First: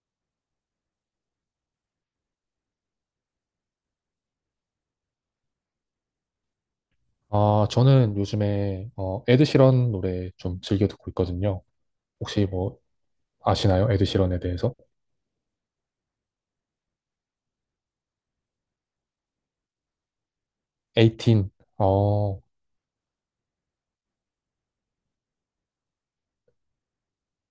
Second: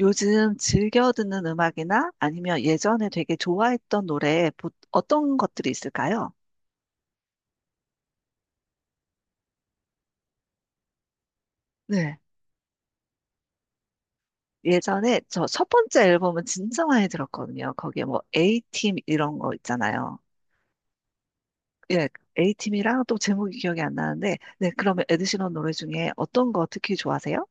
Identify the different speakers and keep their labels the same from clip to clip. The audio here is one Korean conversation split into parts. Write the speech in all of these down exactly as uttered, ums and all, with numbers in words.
Speaker 1: 요즘 즐겨 듣는 음악이나 아니면 예전에 되게 좋아했던 노래 보- 어떤 것들이 있을까요?
Speaker 2: 아, 저는 요즘에 어, 에드시런 노래 좀 즐겨 듣고 있거든요.
Speaker 1: 네.
Speaker 2: 혹시 뭐 아시나요? 에드시런에 대해서?
Speaker 1: 예전에 저 첫 번째 앨범은 진짜 많이 들었거든요. 거기에 뭐 A팀 이런 거 있잖아요.
Speaker 2: 에이틴.
Speaker 1: 예,
Speaker 2: 어,
Speaker 1: A팀이랑 또 제목이 기억이 안 나는데, 네, 그러면 에드시런 노래 중에 어떤 거 특히 좋아하세요?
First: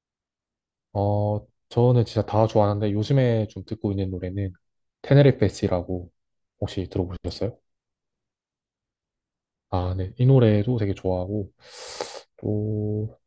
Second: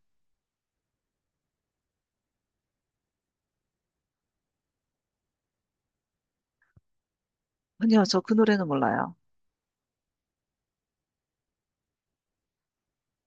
Speaker 2: 어, 저는 진짜 다 좋아하는데 요즘에 좀 듣고 있는 노래는 테네리fe 라고 혹시 들어보셨어요?
Speaker 1: 아니요, 저 그 노래는 몰라요.
Speaker 2: 아, 네. 이 노래도 되게 좋아하고 또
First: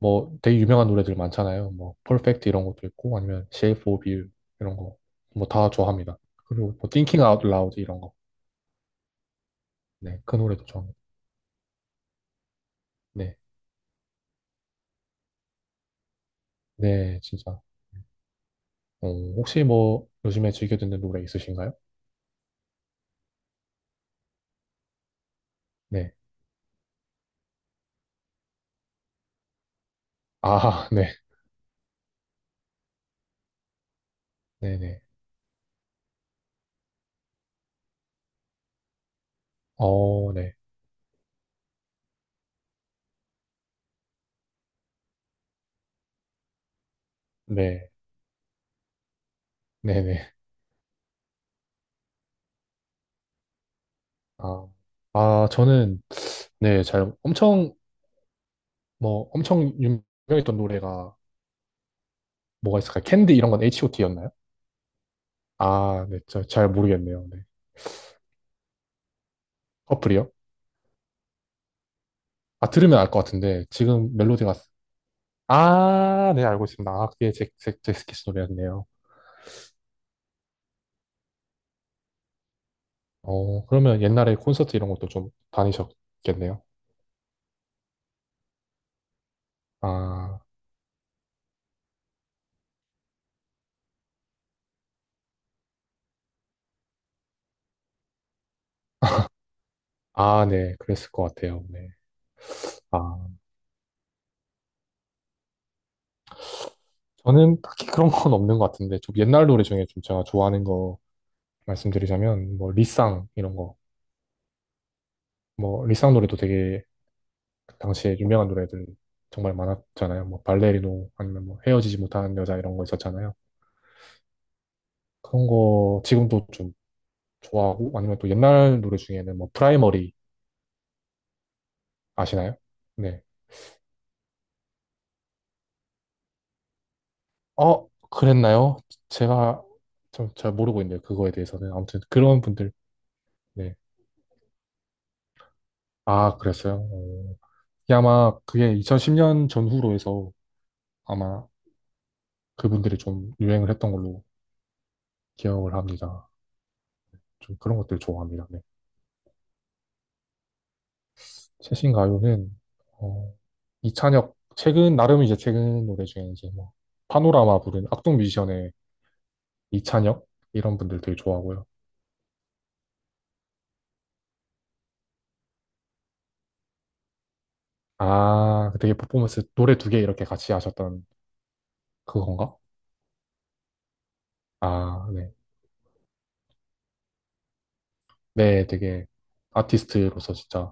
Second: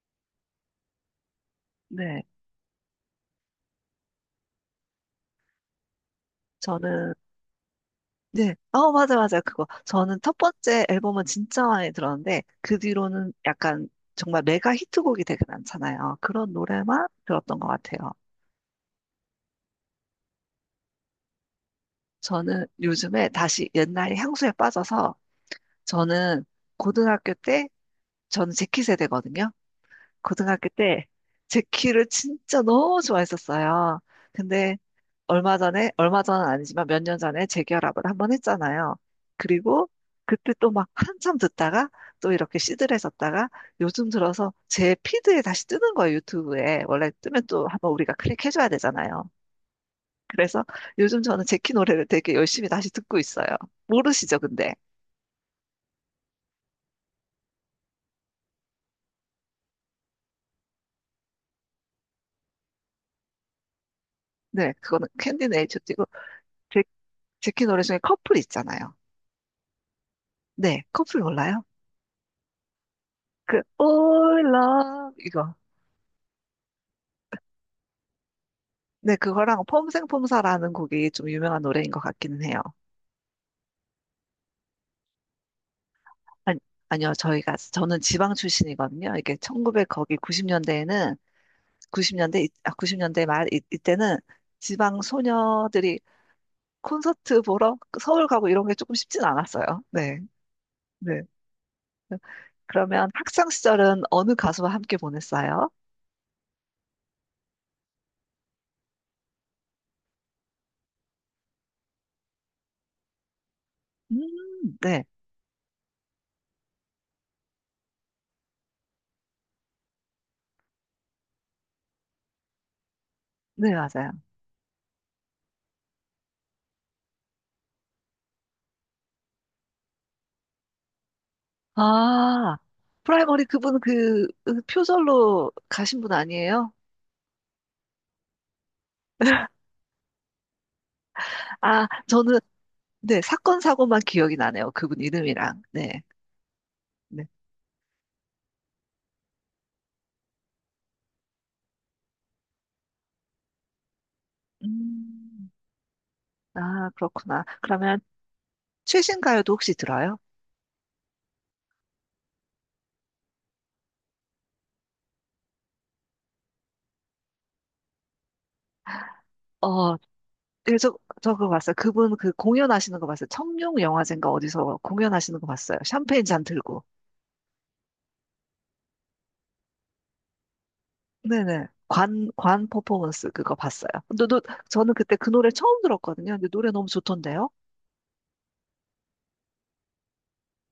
Speaker 2: 뭐 되게 유명한 노래들 많잖아요. 뭐
Speaker 1: 네,
Speaker 2: 퍼펙트 이런 것도 있고 아니면 Shape of You 이런 거 뭐 다 좋아합니다. 그리고 뭐
Speaker 1: 저는.
Speaker 2: Thinking Out Loud 이런 거.
Speaker 1: 네. 어, 맞아, 맞아. 그거. 저는
Speaker 2: 네.
Speaker 1: 첫
Speaker 2: 그 노래도
Speaker 1: 번째
Speaker 2: 좋아합니다.
Speaker 1: 앨범은 진짜 많이 들었는데, 그 뒤로는
Speaker 2: 네.
Speaker 1: 약간 정말 메가 히트곡이 되게 많잖아요. 그런 노래만
Speaker 2: 네,
Speaker 1: 들었던
Speaker 2: 진짜.
Speaker 1: 것 같아요.
Speaker 2: 어, 혹시 뭐 요즘에 즐겨 듣는 노래 있으신가요?
Speaker 1: 저는 요즘에 다시 옛날 향수에 빠져서,
Speaker 2: 네.
Speaker 1: 저는 고등학교 때, 저는 재키 세대거든요. 고등학교
Speaker 2: 아,
Speaker 1: 때
Speaker 2: 네.
Speaker 1: 제키를 진짜 너무 좋아했었어요. 근데
Speaker 2: 네네.
Speaker 1: 얼마 전에, 얼마 전은 아니지만 몇 년 전에 재결합을 한 번 했잖아요. 그리고
Speaker 2: 어,
Speaker 1: 그때
Speaker 2: 네.
Speaker 1: 또 막 한참 듣다가 또 이렇게 시들해졌다가 요즘 들어서 제 피드에 다시 뜨는 거예요, 유튜브에. 원래 뜨면 또
Speaker 2: 네.
Speaker 1: 한번 우리가 클릭해줘야 되잖아요.
Speaker 2: 네네.
Speaker 1: 그래서 요즘 저는 제키 노래를 되게 열심히 다시 듣고 있어요. 모르시죠,
Speaker 2: 아,
Speaker 1: 근데?
Speaker 2: 아, 저는, 네, 잘, 엄청, 뭐, 엄청 유명했던 노래가 뭐가 있을까요? 캔디 이런 건 에이치오티였나요?
Speaker 1: 네, 그거는 캔디 네이처 띄고
Speaker 2: 아, 네. 저, 잘
Speaker 1: 제,
Speaker 2: 모르겠네요. 네.
Speaker 1: 제키 노래 중에 커플 있잖아요.
Speaker 2: 커플이요?
Speaker 1: 네, 커플 몰라요?
Speaker 2: 아, 들으면 알 것
Speaker 1: 그
Speaker 2: 같은데, 지금
Speaker 1: All
Speaker 2: 멜로디가,
Speaker 1: Love 이거.
Speaker 2: 아, 네, 알고 있습니다. 아, 그게 잭, 잭, 잭스키스 노래였네요.
Speaker 1: 네, 그거랑 폼생폼사라는 곡이 좀 유명한 노래인 것 같기는 해요.
Speaker 2: 어, 그러면 옛날에 콘서트 이런 것도 좀
Speaker 1: 아니,
Speaker 2: 다니셨겠네요.
Speaker 1: 아니요, 저희가 저는 지방 출신이거든요. 이게 천구백 거기
Speaker 2: 아,
Speaker 1: 구십 년대에는 구십 년대 아, 구십 년대 말 이, 이때는 지방 소녀들이 콘서트 보러 서울 가고 이런 게 조금 쉽진 않았어요. 네,
Speaker 2: 아, 네, 그랬을
Speaker 1: 네.
Speaker 2: 것 같아요. 네.
Speaker 1: 그러면
Speaker 2: 아,
Speaker 1: 학창 시절은 어느 가수와 함께 보냈어요?
Speaker 2: 저는 딱히 그런 건 없는 것 같은데, 좀 옛날 노래 중에 좀 제가 좋아하는 거 말씀드리자면, 뭐, 리쌍, 이런 거.
Speaker 1: 음, 네,
Speaker 2: 뭐, 리쌍 노래도 되게, 그 당시에 유명한 노래들 정말 많았잖아요. 뭐, 발레리노, 아니면 뭐, 헤어지지 못하는 여자 이런 거 있었잖아요.
Speaker 1: 네, 맞아요.
Speaker 2: 그런 거 지금도 좀 좋아하고, 아니면 또 옛날 노래 중에는 뭐, 프라이머리
Speaker 1: 아,
Speaker 2: 아시나요? 네.
Speaker 1: 프라이머리 그분 그, 그 표절로 가신 분 아니에요?
Speaker 2: 어, 그랬나요? 제가 좀 잘 모르고 있는데, 그거에 대해서는.
Speaker 1: 아,
Speaker 2: 아무튼
Speaker 1: 저는,
Speaker 2: 그런 분들,
Speaker 1: 네, 사건,
Speaker 2: 네.
Speaker 1: 사고만 기억이 나네요. 그분 이름이랑. 네.
Speaker 2: 아, 그랬어요?
Speaker 1: 네.
Speaker 2: 어. 이게 아마 그게 이천십 년 전후로 해서 아마 그분들이 좀 유행을 했던 걸로
Speaker 1: 음,
Speaker 2: 기억을 합니다.
Speaker 1: 아, 그렇구나.
Speaker 2: 좀 그런 것들
Speaker 1: 그러면
Speaker 2: 좋아합니다. 네.
Speaker 1: 최신 가요도 혹시 들어요?
Speaker 2: 최신 가요는 어, 이찬혁 최근 나름 이제 최근 노래 중에 이제 뭐 파노라마 부른 악동 뮤지션의
Speaker 1: 어,
Speaker 2: 이찬혁 이런
Speaker 1: 예, 저,
Speaker 2: 분들 되게
Speaker 1: 저 그거
Speaker 2: 좋아하고요.
Speaker 1: 봤어요. 그분 그 공연하시는 거 봤어요. 청룡 영화제인가 어디서 공연하시는 거 봤어요. 샴페인 잔 들고.
Speaker 2: 아, 그 되게 퍼포먼스 노래 두 개 이렇게 같이 하셨던
Speaker 1: 네네. 관,
Speaker 2: 그건가?
Speaker 1: 관 퍼포먼스 그거 봤어요. 근데 노- 저는
Speaker 2: 아,
Speaker 1: 그때 그
Speaker 2: 네.
Speaker 1: 노래 처음 들었거든요. 근데 노래 너무 좋던데요?
Speaker 2: 네, 되게 아티스트로서 진짜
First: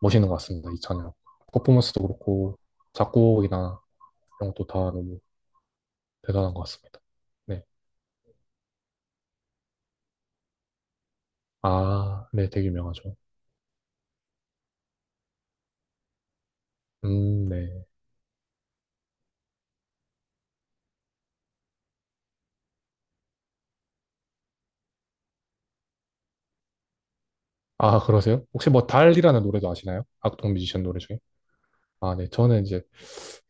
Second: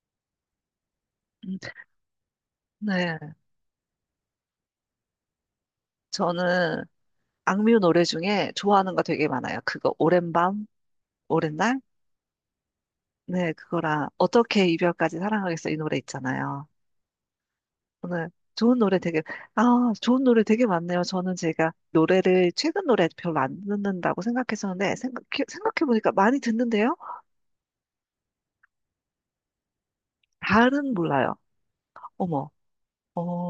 Speaker 2: 멋있는 것 같습니다. 이찬혁
Speaker 1: 음,
Speaker 2: 퍼포먼스도 그렇고
Speaker 1: 네.
Speaker 2: 작곡이나 이런 것도 다 너무 대단한 것
Speaker 1: 저는
Speaker 2: 같습니다. 네.
Speaker 1: 악뮤 노래 중에 좋아하는 거 되게 많아요. 그거 오랜 밤, 오랜 날?
Speaker 2: 아, 네, 되게 유명하죠.
Speaker 1: 네, 그거랑 어떻게 이별까지 사랑하겠어 이 노래 있잖아요.
Speaker 2: 음, 네.
Speaker 1: 오늘 좋은 노래 되게 아, 좋은 노래 되게 많네요. 저는 제가 노래를 최근 노래 별로 안 듣는다고 생각했었는데 생각, 생각해 보니까 많이 듣는데요.
Speaker 2: 아, 그러세요? 혹시 뭐 달이라는 노래도 아시나요? 악동 뮤지션
Speaker 1: 달은
Speaker 2: 노래 중에?
Speaker 1: 몰라요.
Speaker 2: 아, 네.
Speaker 1: 어머.
Speaker 2: 저는 이제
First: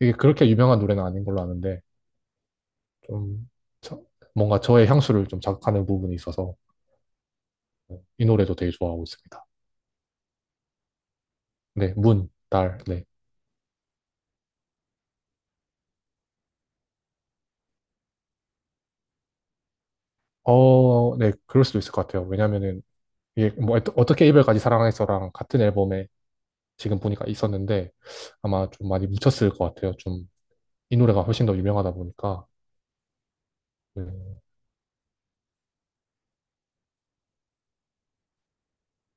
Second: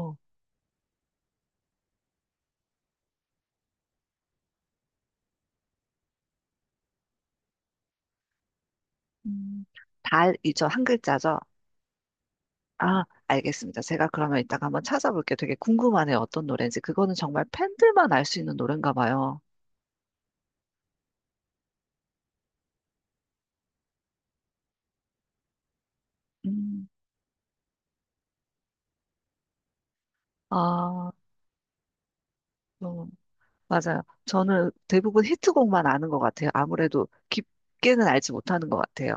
Speaker 2: 이게 그렇게 유명한 노래는 아닌 걸로 아는데 좀 저- 뭔가 저의 향수를 좀 자극하는 부분이 있어서 이 노래도 되게 좋아하고 있습니다.
Speaker 1: 음, 달이죠. 한 글자죠.
Speaker 2: 네, 문, 달,
Speaker 1: 아,
Speaker 2: 네.
Speaker 1: 알겠습니다. 제가 그러면 이따가 한번 찾아볼게요. 되게 궁금하네요. 어떤 노래인지. 그거는 정말 팬들만 알 수 있는 노래인가 봐요.
Speaker 2: 어, 네, 그럴 수도 있을 것 같아요. 왜냐면은 이게 뭐 어떠- 어떻게 이별까지 사랑해서랑 같은 앨범에
Speaker 1: 음.
Speaker 2: 지금 보니까 있었는데 아마 좀 많이 묻혔을 것 같아요. 좀 이
Speaker 1: 아,
Speaker 2: 노래가 훨씬 더 유명하다 보니까.
Speaker 1: 어, 맞아요.
Speaker 2: 네.
Speaker 1: 저는 대부분 히트곡만 아는 것 같아요. 아무래도 깊게는 알지 못하는 것 같아요.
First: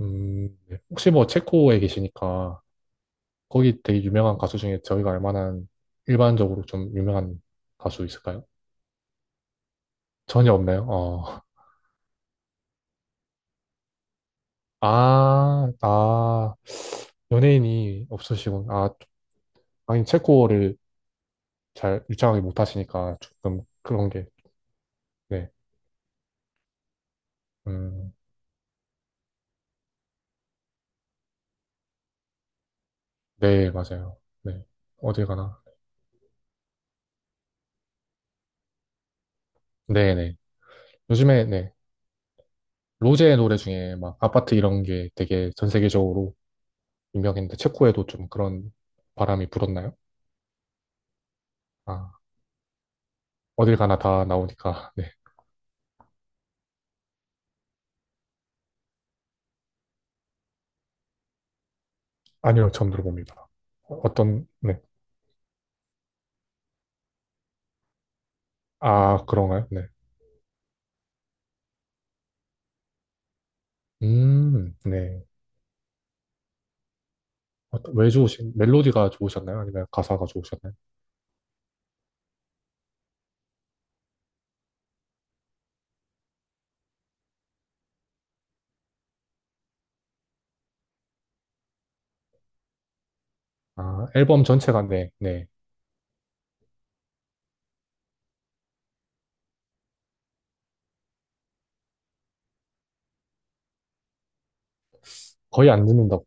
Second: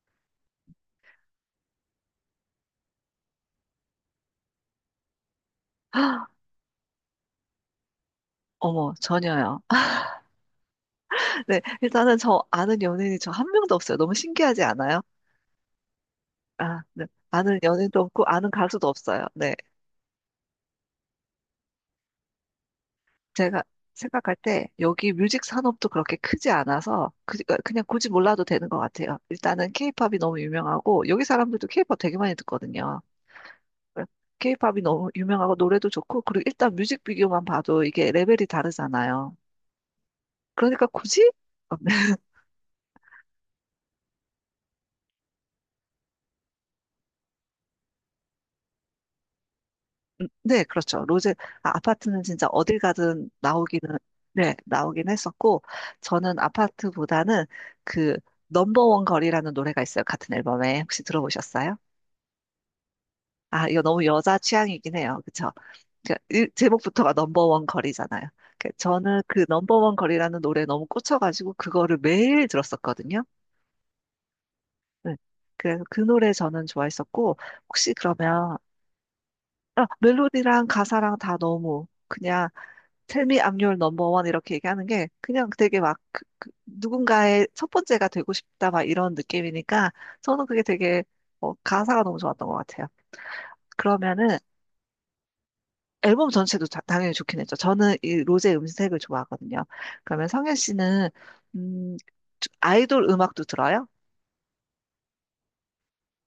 Speaker 2: 음, 네. 혹시 뭐 체코에 계시니까 거기 되게 유명한 가수 중에 저희가 알만한
Speaker 1: 헉,
Speaker 2: 일반적으로 좀 유명한 가수 있을까요?
Speaker 1: 어머, 전혀요.
Speaker 2: 전혀 없나요? 어.
Speaker 1: 네, 일단은 저 아는 연예인이 저 한 명도 없어요. 너무 신기하지 않아요?
Speaker 2: 아, 아,
Speaker 1: 아, 네. 아는 연예인도
Speaker 2: 연예인이
Speaker 1: 없고 아는
Speaker 2: 없으시군.
Speaker 1: 가수도
Speaker 2: 아,
Speaker 1: 없어요. 네.
Speaker 2: 아니, 체코어를 잘 유창하게 못하시니까
Speaker 1: 제가
Speaker 2: 조금 그런 게,
Speaker 1: 생각할 때 여기 뮤직
Speaker 2: 네.
Speaker 1: 산업도 그렇게 크지 않아서 그, 어, 그냥 굳이
Speaker 2: 음,
Speaker 1: 몰라도 되는 것 같아요. 일단은 케이팝이 너무 유명하고 여기 사람들도 케이팝 되게 많이 듣거든요.
Speaker 2: 네, 맞아요. 네.
Speaker 1: 케이팝이 너무
Speaker 2: 어딜
Speaker 1: 유명하고
Speaker 2: 가나?
Speaker 1: 노래도 좋고 그리고 일단 뮤직비디오만 봐도 이게 레벨이 다르잖아요.
Speaker 2: 네네.
Speaker 1: 그러니까 굳이
Speaker 2: 요즘에, 네.
Speaker 1: 어, 네,
Speaker 2: 로제 노래 중에 막 아파트 이런 게 되게 전 세계적으로 유명했는데 체코에도 좀 그런 바람이 불었나요?
Speaker 1: 네, 그렇죠. 로제, 아,
Speaker 2: 아.
Speaker 1: 파트는 진짜 어딜 가든
Speaker 2: 어딜
Speaker 1: 나오기는,
Speaker 2: 가나 다
Speaker 1: 네,
Speaker 2: 나오니까.
Speaker 1: 나오긴
Speaker 2: 네.
Speaker 1: 했었고 저는 아파트보다는 그 넘버원 거리라는 노래가 있어요. 같은 앨범에 혹시 들어보셨어요?
Speaker 2: 아니요, 처음 들어봅니다.
Speaker 1: 아, 이거 너무 여자
Speaker 2: 어떤, 네.
Speaker 1: 취향이긴 해요. 그렇죠? 그러니까 일- 제목부터가 넘버원 거리잖아요. 그 저는
Speaker 2: 아,
Speaker 1: 그
Speaker 2: 그런가요? 네.
Speaker 1: 넘버원 거리라는 노래에 너무 꽂혀가지고 그거를 매일 들었었거든요.
Speaker 2: 음,
Speaker 1: 네.
Speaker 2: 네.
Speaker 1: 그래서 그 노래 저는 좋아했었고, 혹시
Speaker 2: 어떤- 왜 좋으신,
Speaker 1: 그러면,
Speaker 2: 멜로디가 좋으셨나요?
Speaker 1: 아,
Speaker 2: 아니면 가사가
Speaker 1: 멜로디랑
Speaker 2: 좋으셨나요?
Speaker 1: 가사랑 다 너무 그냥 Tell me I'm your number one 이렇게 얘기하는 게 그냥 되게 막 그- 그 누군가의 첫 번째가 되고 싶다 막 이런 느낌이니까 저는 그게 되게 어, 가사가 너무 좋았던 것 같아요.
Speaker 2: 아,
Speaker 1: 그러면은
Speaker 2: 앨범 전체가, 네, 네.
Speaker 1: 앨범 전체도 다- 당연히 좋긴 했죠. 저는 이 로제 음색을 좋아하거든요. 그러면 성현 씨는 음, 아이돌 음악도 들어요?
Speaker 2: 거의 안 듣는다고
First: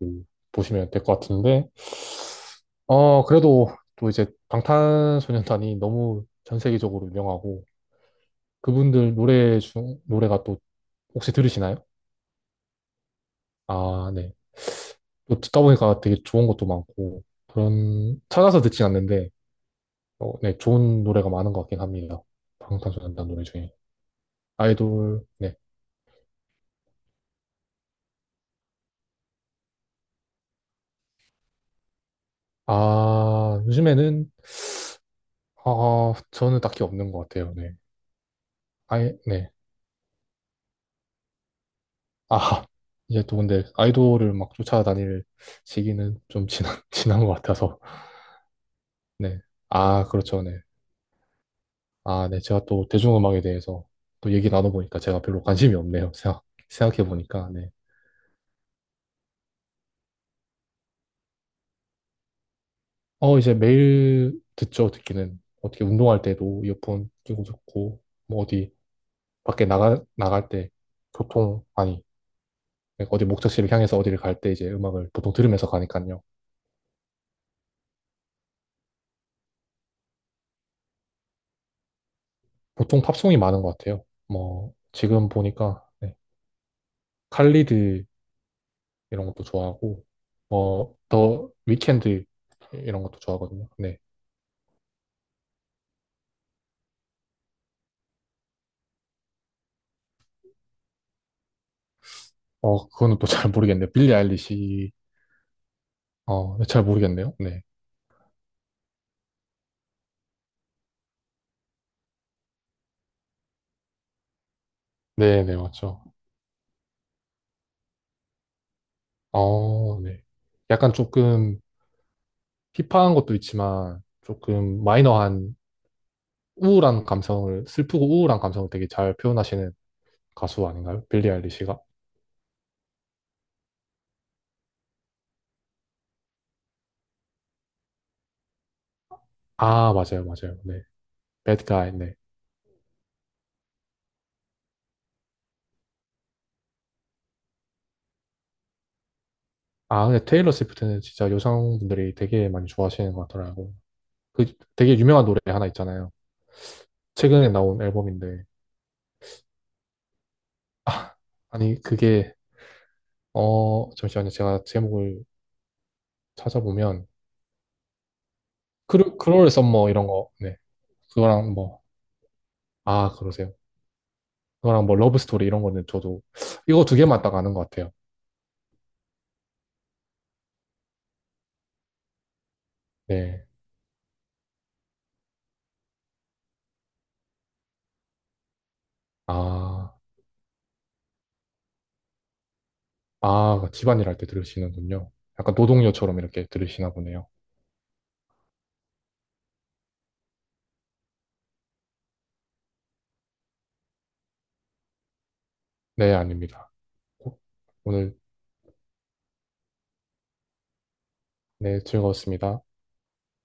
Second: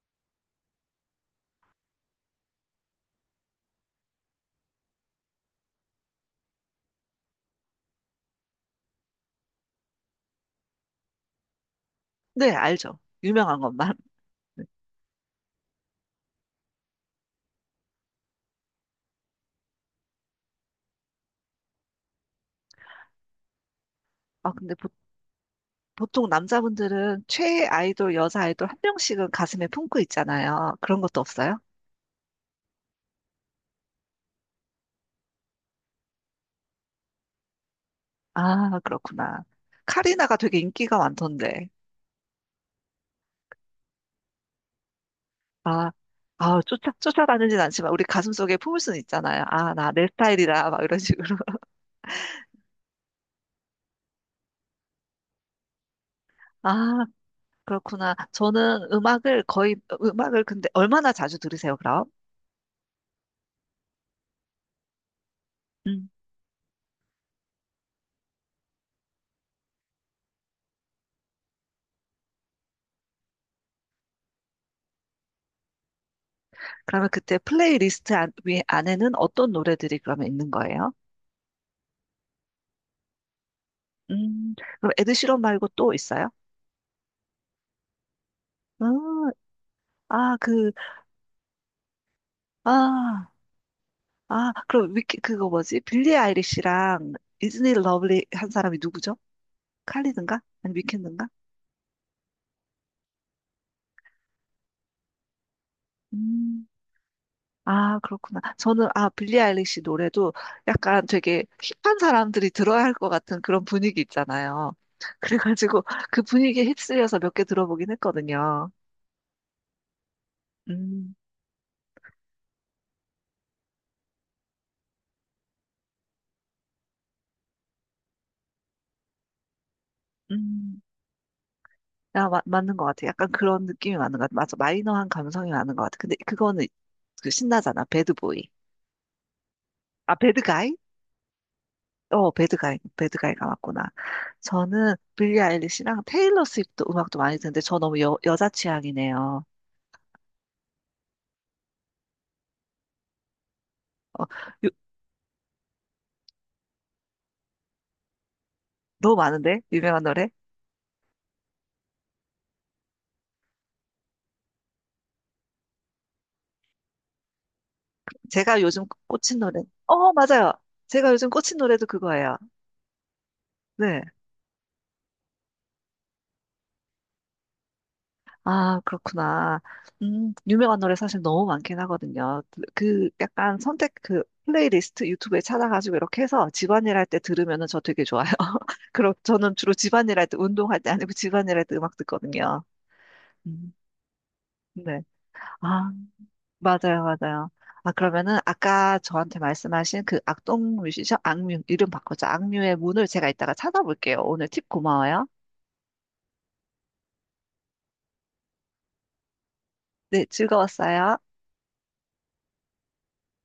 Speaker 2: 보시면 될 것 같은데, 어, 그래도 또 이제 방탄소년단이 너무 전 세계적으로 유명하고, 그분들 노래 중, 노래가 또 혹시 들으시나요?
Speaker 1: 네, 알죠. 유명한 것만.
Speaker 2: 아, 네.
Speaker 1: 네.
Speaker 2: 또 듣다 보니까 되게 좋은 것도 많고, 그런, 찾아서 듣진 않는데, 어, 네, 좋은 노래가 많은 것 같긴 합니다. 방탄소년단 노래 중에.
Speaker 1: 아, 근데
Speaker 2: 아이돌, 네.
Speaker 1: 보통 남자분들은 최애 아이돌, 여자 아이돌 한 명씩은 가슴에 품고 있잖아요. 그런 것도 없어요?
Speaker 2: 아, 요즘에는, 아, 저는 딱히 없는 것 같아요. 네.
Speaker 1: 아,
Speaker 2: 아이,
Speaker 1: 그렇구나.
Speaker 2: 네.
Speaker 1: 카리나가 되게 인기가 많던데.
Speaker 2: 아, 이제 또 근데 아이돌을 막 쫓아다닐
Speaker 1: 아,
Speaker 2: 시기는 좀
Speaker 1: 아,
Speaker 2: 지난,
Speaker 1: 쫓아,
Speaker 2: 지난 것
Speaker 1: 쫓아다니진
Speaker 2: 같아서.
Speaker 1: 않지만 우리 가슴속에 품을 수는
Speaker 2: 네.
Speaker 1: 있잖아요. 아, 나
Speaker 2: 아,
Speaker 1: 내
Speaker 2: 그렇죠. 네.
Speaker 1: 스타일이다. 막 이런 식으로.
Speaker 2: 아, 네. 제가 또 대중음악에 대해서 또 얘기 나눠보니까 제가 별로 관심이 없네요. 생각,
Speaker 1: 아,
Speaker 2: 생각해보니까. 네.
Speaker 1: 그렇구나. 저는 음악을 거의, 음악을 근데 얼마나 자주 들으세요, 그럼?
Speaker 2: 어, 이제 매일 듣죠. 듣기는. 어떻게
Speaker 1: 음,
Speaker 2: 운동할 때도 이어폰 끼고 듣고, 뭐 어디, 밖에 나가, 나갈 때 보통, 아니, 어디 목적지를 향해서 어디를 갈 때 이제 음악을 보통 들으면서 가니까요.
Speaker 1: 그러면 그때 플레이리스트 안, 위, 안에는 어떤 노래들이 그러면 있는 거예요?
Speaker 2: 보통 팝송이 많은 것 같아요.
Speaker 1: 음,
Speaker 2: 뭐,
Speaker 1: 그럼
Speaker 2: 지금
Speaker 1: 에드시런 말고
Speaker 2: 보니까,
Speaker 1: 또
Speaker 2: 네,
Speaker 1: 있어요?
Speaker 2: 칼리드 이런
Speaker 1: 음,
Speaker 2: 것도 좋아하고,
Speaker 1: 아, 그
Speaker 2: 뭐, 더 위켄드 이런 것도
Speaker 1: 아,
Speaker 2: 좋아하거든요. 네.
Speaker 1: 아, 그럼 위키, 그거 뭐지? 빌리 아이리시랑 이즈니 러블리 한 사람이 누구죠? 칼리든가? 아니, 위켄드인가?
Speaker 2: 어, 그거는 또 잘 모르겠네요. 빌리 아일리시, 어, 네,
Speaker 1: 음,
Speaker 2: 잘 모르겠네요. 네.
Speaker 1: 아, 그렇구나. 저는, 아, 빌리 아이리시 노래도 약간 되게 힙한 사람들이 들어야 할 것 같은 그런 분위기 있잖아요.
Speaker 2: 네, 네,
Speaker 1: 그래가지고
Speaker 2: 맞죠.
Speaker 1: 그 분위기에 휩쓸려서 몇 개 들어보긴 했거든요.
Speaker 2: 어, 네. 약간
Speaker 1: 음,
Speaker 2: 조금 힙한 것도 있지만, 조금 마이너한 우울한 감성을, 슬프고 우울한 감성을 되게 잘 표현하시는 가수
Speaker 1: 음.
Speaker 2: 아닌가요? 빌리 아일리시가?
Speaker 1: 아, 마- 맞는 것 같아. 약간 그런 느낌이 맞는 것 같아. 맞아. 마이너한 감성이 많은 것 같아. 근데 그거는 그 신나잖아. 배드보이.
Speaker 2: 아,
Speaker 1: 아,
Speaker 2: 맞아요, 맞아요.
Speaker 1: 배드가이?
Speaker 2: 네. 배드 가이, 네.
Speaker 1: 어, 배드가이, 배드가이가 맞구나. 저는 빌리 아일리시랑 테일러 스위프트 음악도 많이 듣는데 저 너무 여, 여자 취향이네요.
Speaker 2: 아, 근데 테일러 스위프트는 진짜 여성분들이 되게 많이 좋아하시는 것 같더라고요.
Speaker 1: 어,
Speaker 2: 그
Speaker 1: 요-
Speaker 2: 되게 유명한 노래 하나 있잖아요. 최근에 나온 앨범인데.
Speaker 1: 너무 많은데? 유명한 노래?
Speaker 2: 아, 아니, 그게, 어, 잠시만요. 제가 제목을 찾아보면,
Speaker 1: 제가 요즘
Speaker 2: 크루,
Speaker 1: 꽂힌
Speaker 2: 크롤
Speaker 1: 노래.
Speaker 2: 썸머 이런
Speaker 1: 어,
Speaker 2: 거,
Speaker 1: 맞아요.
Speaker 2: 네.
Speaker 1: 제가 요즘
Speaker 2: 그거랑
Speaker 1: 꽂힌
Speaker 2: 뭐,
Speaker 1: 노래도 그거예요.
Speaker 2: 아, 그러세요.
Speaker 1: 네.
Speaker 2: 그거랑 뭐, 러브 스토리 이런 거는 저도, 이거 두 개만 딱 아는 것 같아요.
Speaker 1: 아, 그렇구나. 음, 유명한 노래 사실 너무 많긴 하거든요. 그, 그
Speaker 2: 네.
Speaker 1: 약간 선택 그 플레이리스트 유튜브에 찾아가지고 이렇게 해서 집안일 할 때 들으면은 저 되게 좋아요. 그럼 저는 주로
Speaker 2: 아.
Speaker 1: 집안일 할 때 운동할 때 아니고 집안일 할 때 음악 듣거든요.
Speaker 2: 아,
Speaker 1: 음.
Speaker 2: 집안일 할 때
Speaker 1: 네.
Speaker 2: 들으시는군요. 약간
Speaker 1: 아,
Speaker 2: 노동요처럼 이렇게 들으시나
Speaker 1: 맞아요,
Speaker 2: 보네요.
Speaker 1: 맞아요. 아, 그러면은 아까 저한테 말씀하신 그 악동 뮤지션, 악뮤, 이름 바꾸자. 악뮤의 문을 제가 이따가 찾아볼게요. 오늘 팁 고마워요.
Speaker 2: 네, 아닙니다. 오늘
Speaker 1: 네, 즐거웠어요.
Speaker 2: 네, 즐거웠습니다.